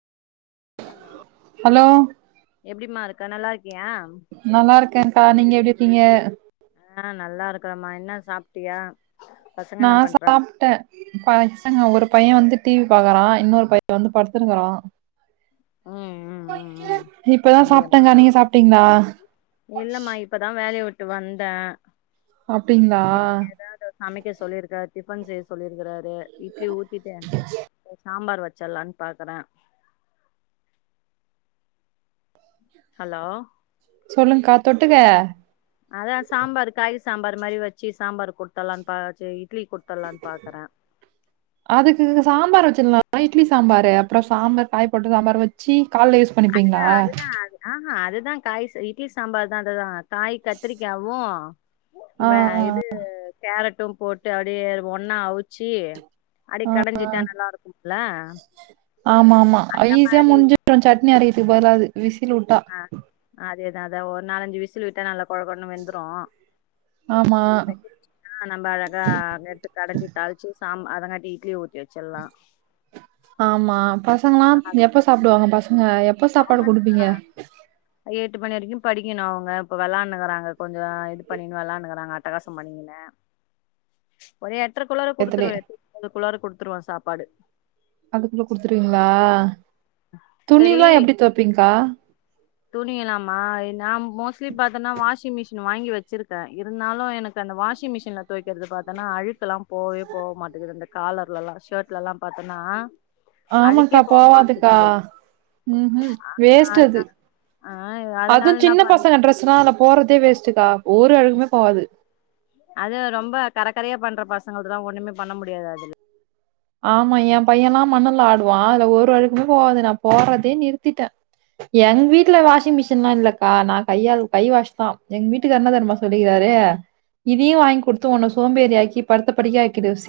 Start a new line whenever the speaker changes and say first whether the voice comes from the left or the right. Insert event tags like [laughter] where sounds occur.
left: hello
right: hello
left: எப்டிமா இருக்கா நல்லாருக்கியா
right: நல்லா இருக்கேங்க்கா நீங்க எப்டி இருக்கீங்க
left: ஆ நல்லா இருக்குறமா என்ன சாப்ட்டியா பசங்க
right: நா
left: என்ன பண்றா
right: சாப்ட்டே பசங்க ஒரு பைய வந்து டி வி பாக்கறா இன்னொரு பைய வந்து படுத்துருக்குறா
left: ம் ம் ம் ம்
right: இப்பதா
left: அப்டியாமா
right: சாப்ட்டங்க நீங்க சாப்ட்டீங்ளா
left: இல்லமா இப்பதா வேலைய விட்டு வந்தே
right: அப்டிங்ளா
left: அமைக்கே சொல்லிருக்கார் டிஃபன் செய்ய சொல்லிருக்குறாரு இட்லி ஊத்திட்டே அ சாம்பார் வச்சிற்லான் பாக்குறே ஹலோ
right: சொல்லுங்க்கா தொட்டுக்க
left: அதா சாம்பார் காய் சாம்பார் மாரி வச்சு சாம்பார் குடுத்தடலான்னு பாச்சு இட்லி குடுத்தடலான்னு பாக்குறே
right: அதுக்கு சாம்பார் வச்சிட்லா இட்லி சாம்பாரு அப்புறோ சாம்பார் காய் போட்டு சாம்பார் வச் சி கால்ல யூஸ்
left: அதுதா
right: பண்ணிப்பீங்களா
left: அதுதா ஆஹா அதுதா காய் இட்லி சாம்பார் தா அதுதா காய் கத்திரிக்காவு
right: ஆ
left: வே
right: ஆ
left: இது கேரட்டு போட்டு அப்டியே ஒன்னா அவிச்சு அடி கடைஞ்சிட்டா நல்லா இருக்கும்ல
right: ஆமா ஆமா
left: அந்த
right: ஈஸியா
left: மாரி
right: முடிஞ்சு சட்னி அரையதுக்கு பதலா அது விசில் விட்டா
left: ஆ அதேதா அதா ஒரு நாலஞ்சு விசில் விட்டா நல்லா கொழகொழன்னு வெந்துரு
right: ஆமா
left: வெந்து ஆ நம்ம அழகா எடுத்து கடஞ்சி தாழிச்சு சாம் அதங்காட்டி இட்லிய ஊத்
right: ஆமா பசங்கலா எப்ப சாப்டுவாங்க பசங்க எப்
left: அவங்க [unintelligible] எட்டு மணி வரைக்கு படிக்கணு அவுங்க இப்ப விளானுக்குறாங்க கொஞ்சோ இது பண்ணின்னு விளானுக்குறாங்க அட்டகாசோ பண்ணிகுனு ஒரு எட்டர குள்ளார
right: டயத்துலே
left: குடுத்துருவே எட்டு [inaudible] குளார குடுத்துருவே சாப்பாடு
right: அதுக்குள்ள குடுத்துருவீங்களா
left: சரி
right: துணில்லா எப்டி துவப்பீ்ங்கக்கா
left: துணியலாமா நான் மோஸ்லி பாத்தேன்னா வாஷிங் மிஷின் வாங்கி வச்சிருக்கே இருந்தாலு எனக் அந்த வாஷிங் மிஷின்ல தொவைக்கிறது பாத்தோனா அழுக் ல்லா போவே போ மாட்டுகுது இந்த காலர்லல்லா ஷர்ட்லல்லா பாத்தோன்னா
right: ஆமாக்கா போவாதுக்கா ம் ஹூம் வேஸ்ட்
left: அதனா
right: அது
left: ஆ
right: அதுவு
left: அதனால என்ன
right: சின்ன
left: பண்
right: பசங்க ட்ரெஸ்னா அல்ல போறதே வேஸ்ட்டுக்கா ஒரு அழுக்குமே போவாது
left: அது ரொம்ப கரகரையா பண்ற பசங்கல்துலா ஒன்னுமே பண்ண முடியாது அதுல
right: ஆமா எ பையல்லா மண்ணுல ஆடுவா அதுல ஒரு அழுக்குமே போவாது நா போறதே நிறுத்திட்டே எங் வீட்ல வாஷிங் மிஷின்லா இல்லக்கா நா கையால் கை வாஸ் தா எங் வீட் வீட்டுக்கார் என்ன தெரிமா சொல்லிராரு இதையு வாங் குடுத்து உன்ன சோம்பேறி ஆக்கி படுத்த படுக்க ஆக்கிடுவே சீ